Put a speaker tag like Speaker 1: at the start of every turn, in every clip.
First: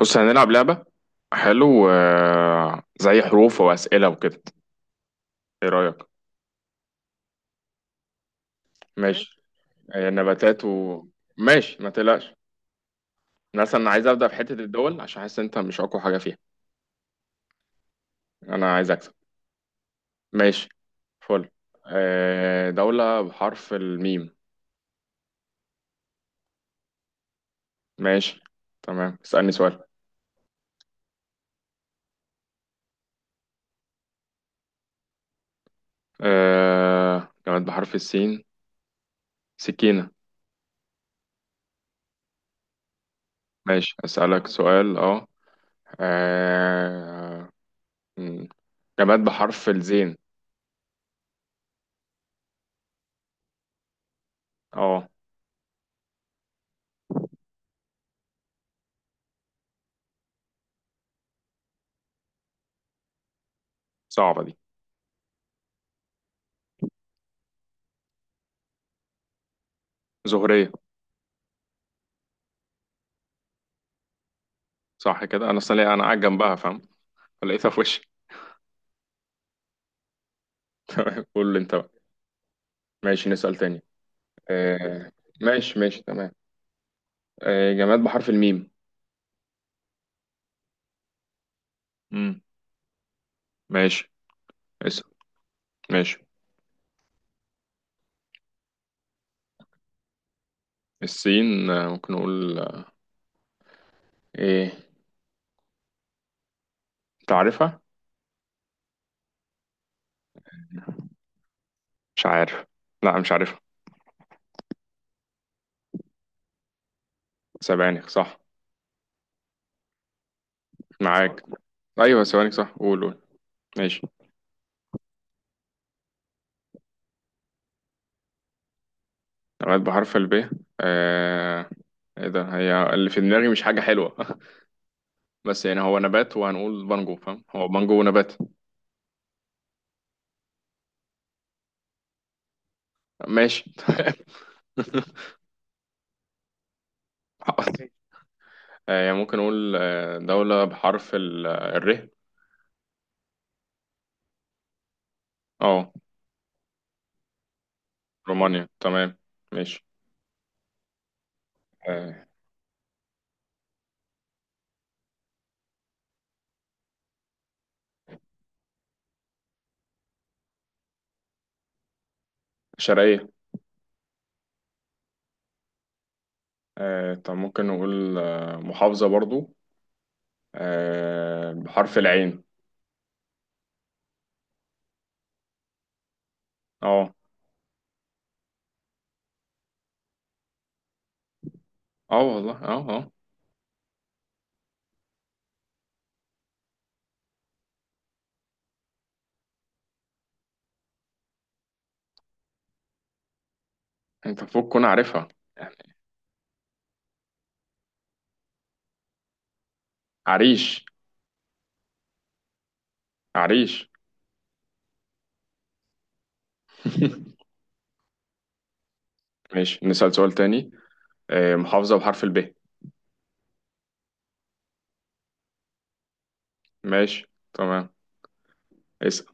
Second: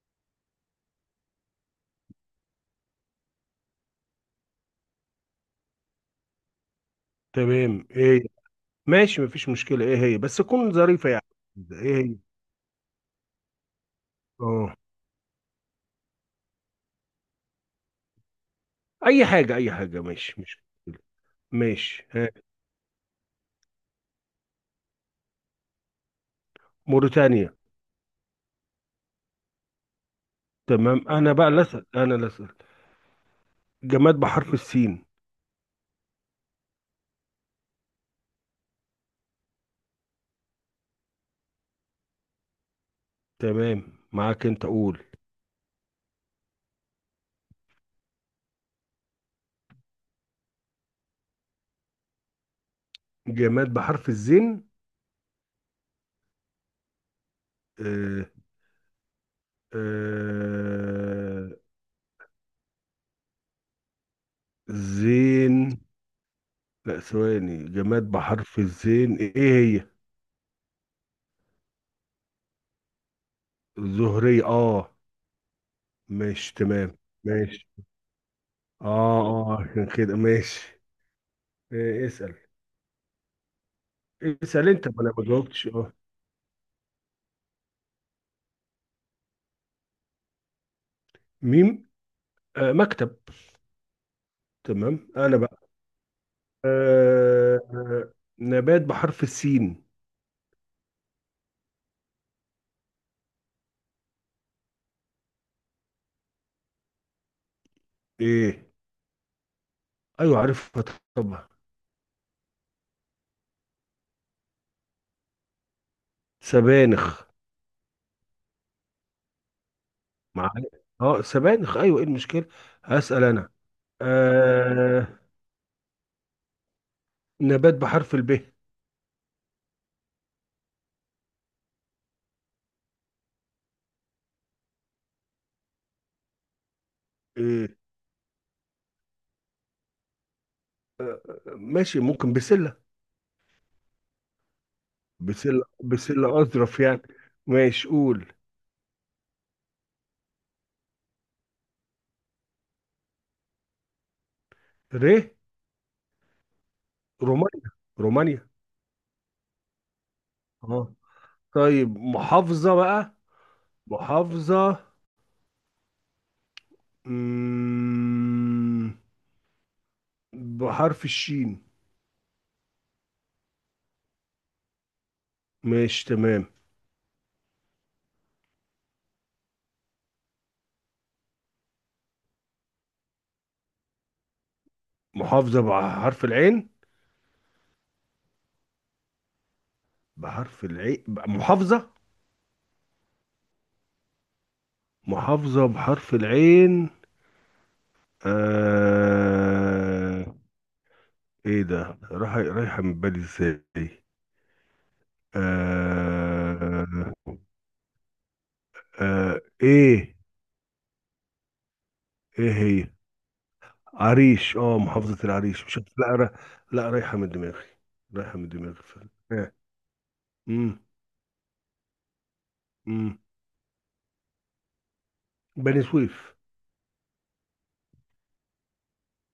Speaker 1: بص هنلعب لعبة. حلو زي حروف وأسئلة وكده. ايه رأيك؟
Speaker 2: تمام، ايه؟ ماشي،
Speaker 1: ماشي.
Speaker 2: مفيش مشكلة، ايه هي بس
Speaker 1: نباتات و
Speaker 2: تكون ظريفة يعني.
Speaker 1: ماشي ما
Speaker 2: ايه هي؟
Speaker 1: تقلقش. مثلا انا عايز أبدأ في حتة
Speaker 2: اه،
Speaker 1: الدول عشان حاسس انت مش أقوى حاجة فيها. انا عايز أكسب.
Speaker 2: اي حاجة اي حاجة ماشي، مش
Speaker 1: ماشي.
Speaker 2: مشكلة.
Speaker 1: فل.
Speaker 2: ماشي، ها.
Speaker 1: دولة بحرف الميم.
Speaker 2: موريتانيا.
Speaker 1: ماشي، تمام، اسألني سؤال.
Speaker 2: تمام، انا بقى اللي اسال، انا اللي اسال. جماد بحرف السين.
Speaker 1: جماد بحرف السين، سكينة.
Speaker 2: تمام
Speaker 1: ماشي أسألك
Speaker 2: معاك، انت
Speaker 1: سؤال.
Speaker 2: قول.
Speaker 1: اه، آه، م، جماد بحرف الزين.
Speaker 2: جماد بحرف الزين.
Speaker 1: اه،
Speaker 2: آه آه،
Speaker 1: صعبة دي.
Speaker 2: زين. لا ثواني، جماد بحرف الزين ايه هي؟
Speaker 1: زهرية.
Speaker 2: زهرية، اه.
Speaker 1: صح كده، انا اصلا انا قاعد جنبها
Speaker 2: ماشي
Speaker 1: فاهم،
Speaker 2: تمام، ماشي.
Speaker 1: فلقيتها في وشي.
Speaker 2: اه، اه عشان كده ماشي.
Speaker 1: قول لي انت بقى.
Speaker 2: إيه، اسأل.
Speaker 1: ماشي نسأل تاني.
Speaker 2: اسأل انت، ما
Speaker 1: آه.
Speaker 2: انا ما جاوبتش.
Speaker 1: ماشي
Speaker 2: اه،
Speaker 1: ماشي تمام. آه، جماد بحرف الميم.
Speaker 2: ميم.
Speaker 1: مم.
Speaker 2: آه، مكتب.
Speaker 1: ماشي. اسأل.
Speaker 2: تمام، انا بقى.
Speaker 1: ماشي.
Speaker 2: نبات بحرف السين.
Speaker 1: السين، ممكن نقول، ايه؟ انت عارفها؟
Speaker 2: ايه. ايوه عارفها، طبعا.
Speaker 1: مش عارف. لا مش عارفها.
Speaker 2: سبانخ.
Speaker 1: سبانخ، صح.
Speaker 2: مع. اه
Speaker 1: معاك.
Speaker 2: سبانخ، ايوه، ايه
Speaker 1: ايوه
Speaker 2: المشكلة؟
Speaker 1: سبانخ صح، قول.
Speaker 2: هسأل انا.
Speaker 1: ماشي.
Speaker 2: آه، نبات بحرف الب.
Speaker 1: جماد بحرف الب. آه، ايه ده، هي اللي في دماغي مش حاجة حلوة. بس يعني هو نبات وهنقول بانجو، فاهم؟ هو
Speaker 2: ايه؟
Speaker 1: بانجو نبات.
Speaker 2: ماشي، ممكن بسلة.
Speaker 1: ماشي.
Speaker 2: بسلة، بسلة اظرف يعني. ماشي، قول.
Speaker 1: يعني ممكن أقول، دولة بحرف الر.
Speaker 2: ر.
Speaker 1: اه.
Speaker 2: رومانيا. رومانيا.
Speaker 1: رومانيا، تمام. ماشي.
Speaker 2: اه. طيب
Speaker 1: آه،
Speaker 2: محافظة بقى. محافظة، مم، بحرف الشين.
Speaker 1: شرقية.
Speaker 2: ماشي تمام.
Speaker 1: طب ممكن نقول، محافظة برضو، بحرف العين.
Speaker 2: محافظة بحرف العين.
Speaker 1: اه.
Speaker 2: بحرف العين، محافظة.
Speaker 1: اه والله، اه اه.
Speaker 2: محافظة بحرف العين. آه... ايه ده، راح، رايحة من بالي ازاي؟
Speaker 1: انت فوق كون عارفها يعني.
Speaker 2: آه... ايه
Speaker 1: عريش.
Speaker 2: ايه هي؟
Speaker 1: عريش.
Speaker 2: عريش، اه محافظة العريش. مش لا را... لا رايحة من دماغي. رايحة من دماغي فعلا، آه.
Speaker 1: ماشي نسأل سؤال تاني.
Speaker 2: مم.
Speaker 1: محافظة بحرف الب.
Speaker 2: مم. بني سويف.
Speaker 1: ماشي، تمام. اسأل.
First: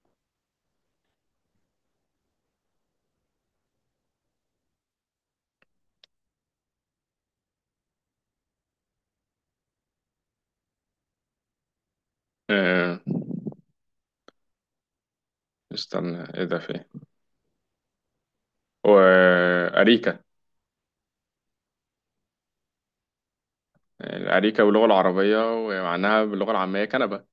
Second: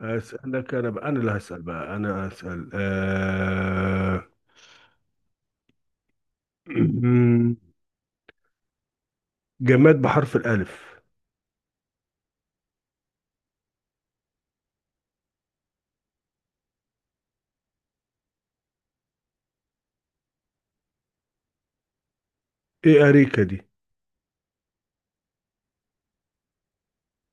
Speaker 2: أسألك أنا بقى، أنا اللي هسأل بقى، أنا هسأل. جماد بحرف الألف.
Speaker 1: آه، استنى، ايه ده، فين؟ أريكا.
Speaker 2: إيه أريكة دي؟
Speaker 1: أريكة باللغة العربية، ومعناها باللغة العامية كنبة.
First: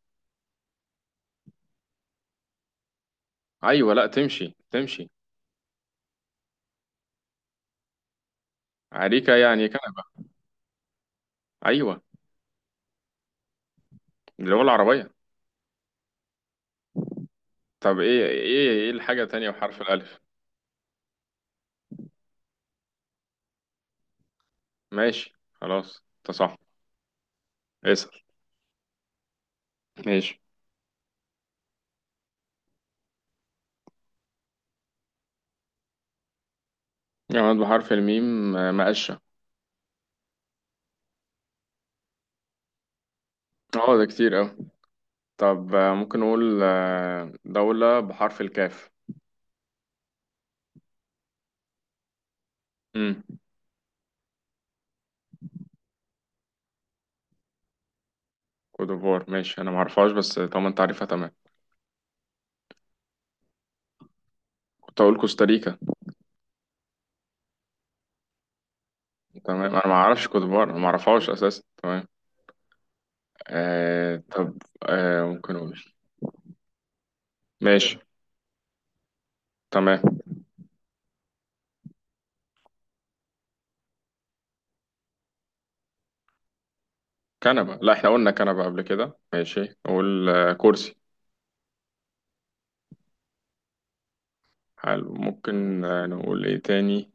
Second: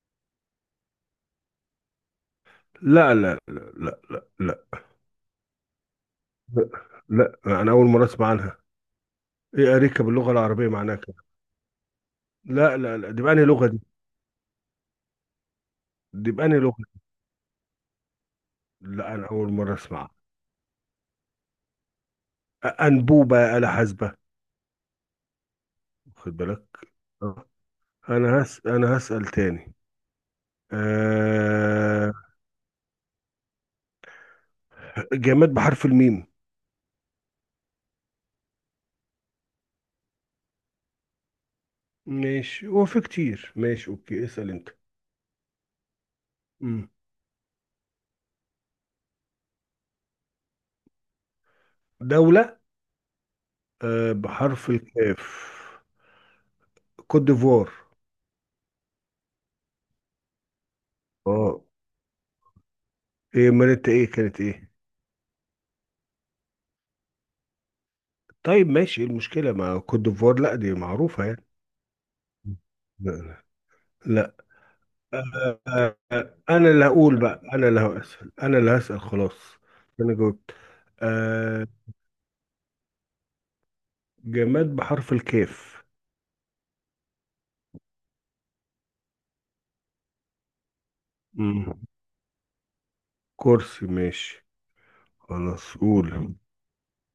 Speaker 2: لا لا
Speaker 1: أيوة،
Speaker 2: لا
Speaker 1: لا،
Speaker 2: لا.
Speaker 1: تمشي
Speaker 2: لا
Speaker 1: تمشي
Speaker 2: لا لا، أنا أول مرة أسمع عنها.
Speaker 1: أريكة يعني
Speaker 2: إيه،
Speaker 1: كنبة.
Speaker 2: أريكة باللغة العربية معناها كده؟
Speaker 1: أيوة.
Speaker 2: لا لا لا، دي بأنهي لغة دي؟
Speaker 1: باللغة العربية.
Speaker 2: دي بأنهي لغة؟
Speaker 1: طب إيه، إيه
Speaker 2: لا
Speaker 1: الحاجة
Speaker 2: أنا
Speaker 1: التانية
Speaker 2: أول مرة
Speaker 1: بحرف
Speaker 2: أسمعها.
Speaker 1: الألف؟
Speaker 2: أ- أنبوبة يا آلة حاسبة.
Speaker 1: ماشي، خلاص أنت
Speaker 2: خد
Speaker 1: صح.
Speaker 2: بالك. أه.
Speaker 1: اسأل.
Speaker 2: أنا هسأل تاني.
Speaker 1: ماشي.
Speaker 2: أه... جماد بحرف الميم.
Speaker 1: جماد بحرف الميم، مقشة.
Speaker 2: ماشي هو في كتير، ماشي
Speaker 1: أه ده
Speaker 2: أوكي
Speaker 1: كتير
Speaker 2: اسأل
Speaker 1: أوي.
Speaker 2: أنت.
Speaker 1: طب، ممكن نقول،
Speaker 2: مم.
Speaker 1: دولة بحرف الكاف.
Speaker 2: دولة،
Speaker 1: امم
Speaker 2: آه، بحرف الكاف. كوت ديفوار.
Speaker 1: كوتوفوار، ماشي، أنا معرفهاش بس طالما أنت عارفها تمام.
Speaker 2: اه. ايه امال انت، ايه كانت ايه؟
Speaker 1: كنت أقول كوستاريكا.
Speaker 2: طيب ماشي، ايه المشكلة
Speaker 1: تمام،
Speaker 2: مع
Speaker 1: أنا
Speaker 2: كوت
Speaker 1: معرفش
Speaker 2: ديفوار؟ لا
Speaker 1: كوتوفوار،
Speaker 2: دي
Speaker 1: أنا
Speaker 2: معروفة
Speaker 1: معرفهاش
Speaker 2: يعني.
Speaker 1: أساسا. تمام.
Speaker 2: لا
Speaker 1: آه
Speaker 2: لا.
Speaker 1: طب آه ممكن اقول.
Speaker 2: انا اللي هقول بقى، انا اللي
Speaker 1: ماشي،
Speaker 2: هسأل، انا اللي هسأل خلاص. انا
Speaker 1: تمام.
Speaker 2: جاوبت. آه، جماد بحرف الكاف.
Speaker 1: كنبة، لا احنا قلنا كنبة قبل كده، ماشي. نقول آه كرسي.
Speaker 2: مم. كرسي ماشي.
Speaker 1: حلو.
Speaker 2: خلاص
Speaker 1: ممكن آه
Speaker 2: قول.
Speaker 1: نقول ايه تاني؟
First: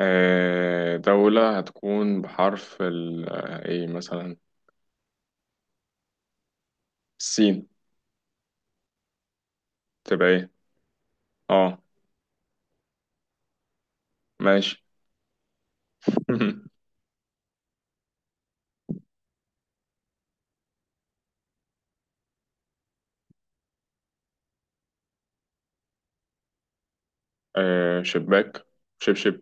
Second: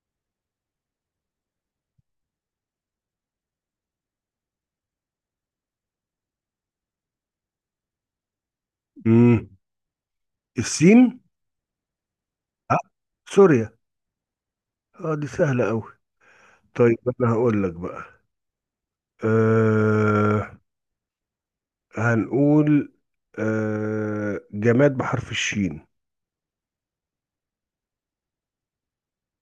Speaker 1: آه، دولة هتكون بحرف ال، آه ايه مثلا، السين.
Speaker 2: مم.
Speaker 1: تبقى ايه؟
Speaker 2: السين.
Speaker 1: اه.
Speaker 2: آه، سوريا.
Speaker 1: ماشي.
Speaker 2: اه دي سهلة قوي. طيب انا هقول لك بقى. أه، هنقول، أه، جماد بحرف الشين.
Speaker 1: آه، شباك، شبشب.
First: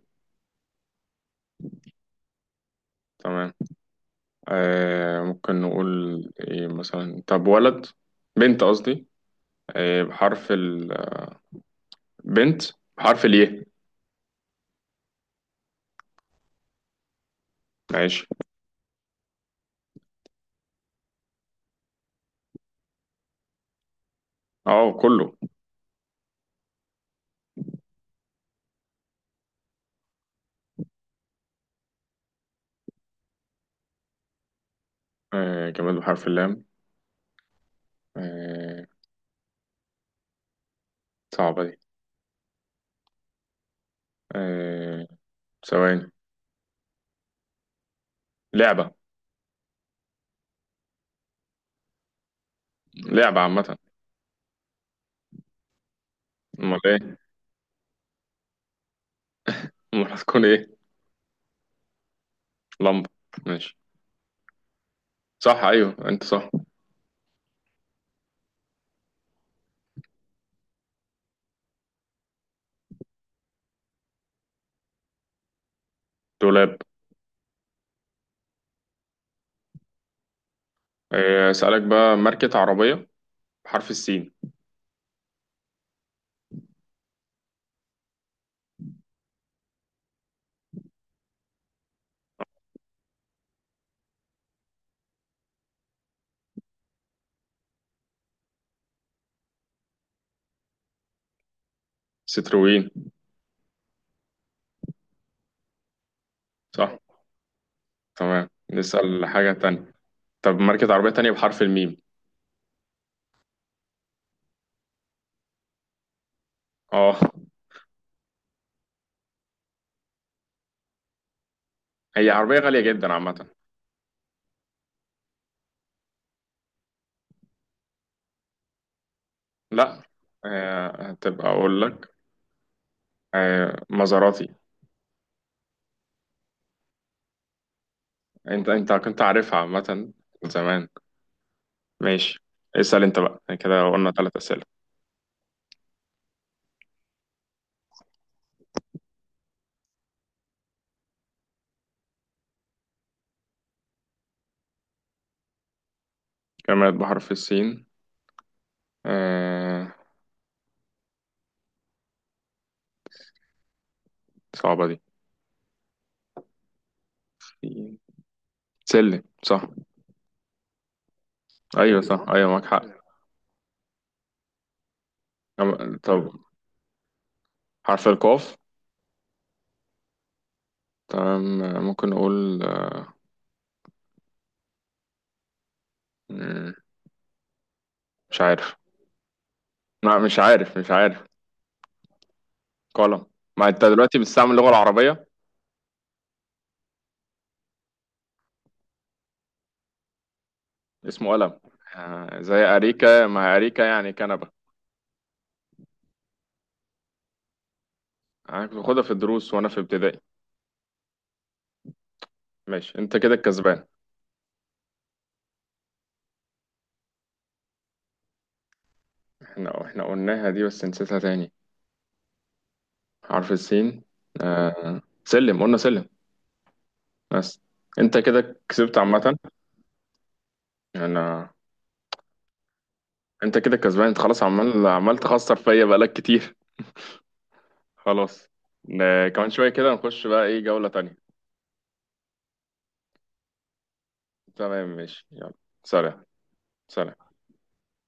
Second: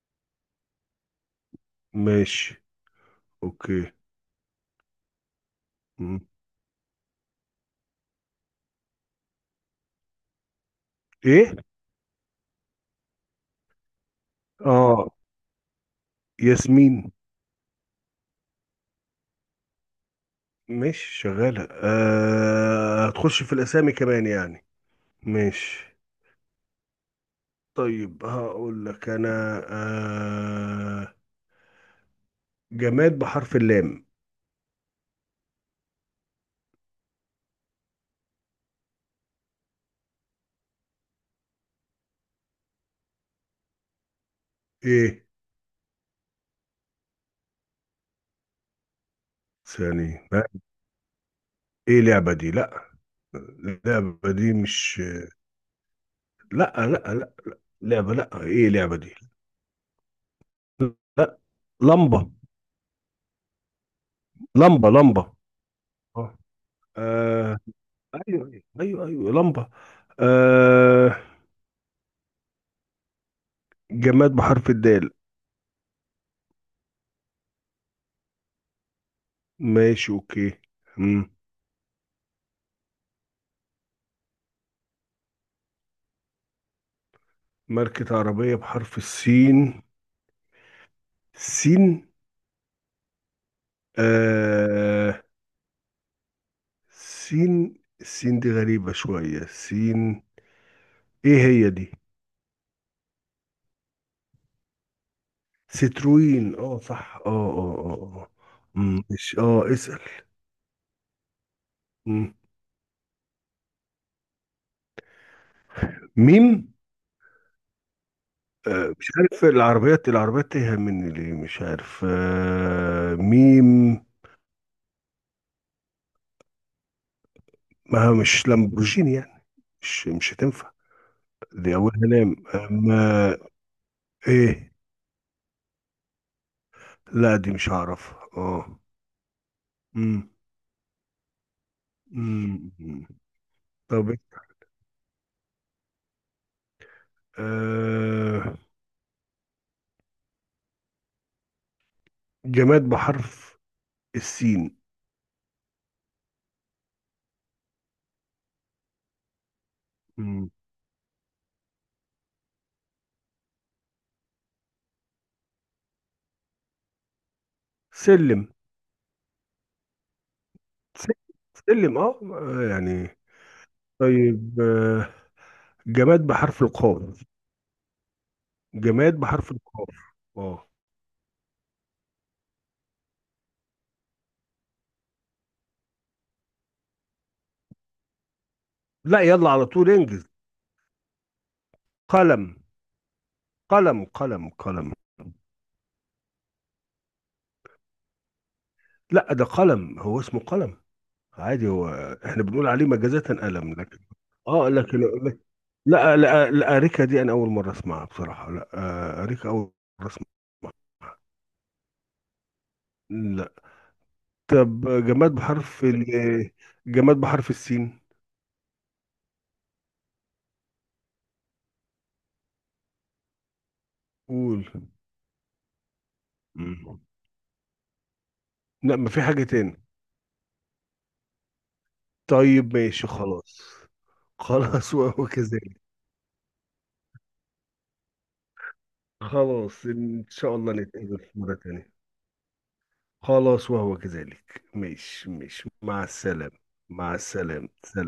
Speaker 2: ماشي
Speaker 1: تمام.
Speaker 2: اوكي.
Speaker 1: آه ممكن
Speaker 2: مم.
Speaker 1: نقول ايه مثلا، طب ولد، بنت قصدي، آه، بحرف البنت،
Speaker 2: ايه.
Speaker 1: بحرف الياء.
Speaker 2: اه، ياسمين.
Speaker 1: ماشي.
Speaker 2: ماشي شغالة، أه هتخش في الاسامي كمان يعني.
Speaker 1: اه كله.
Speaker 2: ماشي. طيب هقول لك انا. أه، جماد بحرف اللام.
Speaker 1: آه، جماد بحرف اللام. آه، صعبة دي. آه،
Speaker 2: ايه؟
Speaker 1: ثواني. لعبة.
Speaker 2: ثاني لا. ايه لعبة دي؟ لا.
Speaker 1: لعبة عامة.
Speaker 2: اللعبة دي مش. لا
Speaker 1: أمال
Speaker 2: لا
Speaker 1: إيه؟
Speaker 2: لا، لعبة لا، ايه لعبة دي؟
Speaker 1: أمال هتكون إيه؟
Speaker 2: لا. لمبة.
Speaker 1: لمبة. ماشي،
Speaker 2: لمبة، لمبة.
Speaker 1: صح، أيوه أنت
Speaker 2: اه،
Speaker 1: صح.
Speaker 2: آه، ايوه ايوه ايوه لمبة. آه، جماد بحرف الدال.
Speaker 1: دولاب.
Speaker 2: ماشي اوكي. مم.
Speaker 1: آه، أسألك بقى، ماركة عربية بحرف السين.
Speaker 2: ماركة عربية بحرف السين. سين. آه، سين، السين دي غريبة شوية، سين. ايه هي دي؟
Speaker 1: ستروين.
Speaker 2: ستروين. اه
Speaker 1: صح.
Speaker 2: صح، اه اه اه آه.
Speaker 1: تمام،
Speaker 2: مم،
Speaker 1: نسأل
Speaker 2: مش
Speaker 1: حاجة
Speaker 2: اه
Speaker 1: تانية.
Speaker 2: اسأل.
Speaker 1: طب، ماركة عربية تانية بحرف الميم.
Speaker 2: مم. ميم.
Speaker 1: اه.
Speaker 2: آه، مش عارف، العربيات العربيات تايهة مني ليه؟ مش عارف،
Speaker 1: هي عربية غالية جدا
Speaker 2: آه،
Speaker 1: عامة.
Speaker 2: ميم. ما هو مش لامبورجيني يعني؟
Speaker 1: لا.
Speaker 2: مش، مش هتنفع.
Speaker 1: آه هتبقى،
Speaker 2: دي
Speaker 1: أقول
Speaker 2: أولها
Speaker 1: لك.
Speaker 2: لام أما.
Speaker 1: آه، مزاراتي.
Speaker 2: إيه. لا دي مش هعرف، اه.
Speaker 1: أنت، كنت عارفها عامة،
Speaker 2: مم.
Speaker 1: زمان. ماشي.
Speaker 2: مم.
Speaker 1: اسأل
Speaker 2: مم.
Speaker 1: انت بقى، يعني كده
Speaker 2: طب
Speaker 1: قلنا
Speaker 2: إيه؟
Speaker 1: ثلاث أسئلة.
Speaker 2: آه، جماد بحرف السين.
Speaker 1: جماد بحرف السين. آه...
Speaker 2: مم.
Speaker 1: صعبة دي. سين.
Speaker 2: سلم.
Speaker 1: سلم. صح،
Speaker 2: سلم. سلم،
Speaker 1: أيوة
Speaker 2: اه،
Speaker 1: صح أيوة
Speaker 2: آه،
Speaker 1: معاك حق.
Speaker 2: يعني. طيب، آه، جماد
Speaker 1: طب،
Speaker 2: بحرف القاف.
Speaker 1: حرف القاف.
Speaker 2: جماد بحرف القاف. اه.
Speaker 1: تمام، ممكن نقول، مم، مش عارف.
Speaker 2: لا يلا على طول
Speaker 1: لا
Speaker 2: انجز.
Speaker 1: مش عارف، مش عارف.
Speaker 2: قلم.
Speaker 1: قلم. ما انت
Speaker 2: قلم،
Speaker 1: دلوقتي
Speaker 2: قلم،
Speaker 1: بتستعمل اللغة
Speaker 2: قلم.
Speaker 1: العربية.
Speaker 2: لا ده قلم، هو اسمه قلم
Speaker 1: اسمه قلم.
Speaker 2: عادي هو.
Speaker 1: آه...
Speaker 2: احنا
Speaker 1: زي
Speaker 2: بنقول عليه مجازة
Speaker 1: أريكة، ما
Speaker 2: قلم،
Speaker 1: أريكة
Speaker 2: لكن،
Speaker 1: يعني كنبة.
Speaker 2: اه لكن. لا لا لا، اريكا دي انا اول مرة اسمعها بصراحة،
Speaker 1: أنا
Speaker 2: لا.
Speaker 1: كنت باخدها في
Speaker 2: آه، اريكا
Speaker 1: الدروس وأنا
Speaker 2: اول
Speaker 1: في
Speaker 2: مرة
Speaker 1: ابتدائي.
Speaker 2: اسمعها.
Speaker 1: ماشي، انت كده
Speaker 2: لا.
Speaker 1: الكسبان.
Speaker 2: طب جماد بحرف ال، جماد بحرف السين.
Speaker 1: احنا قلناها دي بس نسيتها تاني. حرف السين.
Speaker 2: قول.
Speaker 1: آه. سلم، قلنا سلم.
Speaker 2: مم.
Speaker 1: بس. انت كده
Speaker 2: لا،
Speaker 1: كسبت
Speaker 2: ما في
Speaker 1: عامة.
Speaker 2: حاجة تاني.
Speaker 1: انا،
Speaker 2: طيب ماشي
Speaker 1: انت
Speaker 2: خلاص.
Speaker 1: كده كسبان، انت خلاص عمال
Speaker 2: خلاص
Speaker 1: عمال
Speaker 2: وهو
Speaker 1: تخسر
Speaker 2: كذلك.
Speaker 1: فيا بقالك كتير. خلاص. كمان شوية
Speaker 2: خلاص
Speaker 1: كده
Speaker 2: ان
Speaker 1: نخش بقى
Speaker 2: شاء
Speaker 1: ايه
Speaker 2: الله
Speaker 1: جولة تانية.
Speaker 2: نتقابل في مرة تانية. خلاص وهو كذلك،
Speaker 1: تمام ماشي،
Speaker 2: ماشي
Speaker 1: يلا،
Speaker 2: ماشي مع
Speaker 1: سلام.
Speaker 2: السلامة. مع
Speaker 1: سلام.
Speaker 2: السلامة، سلام.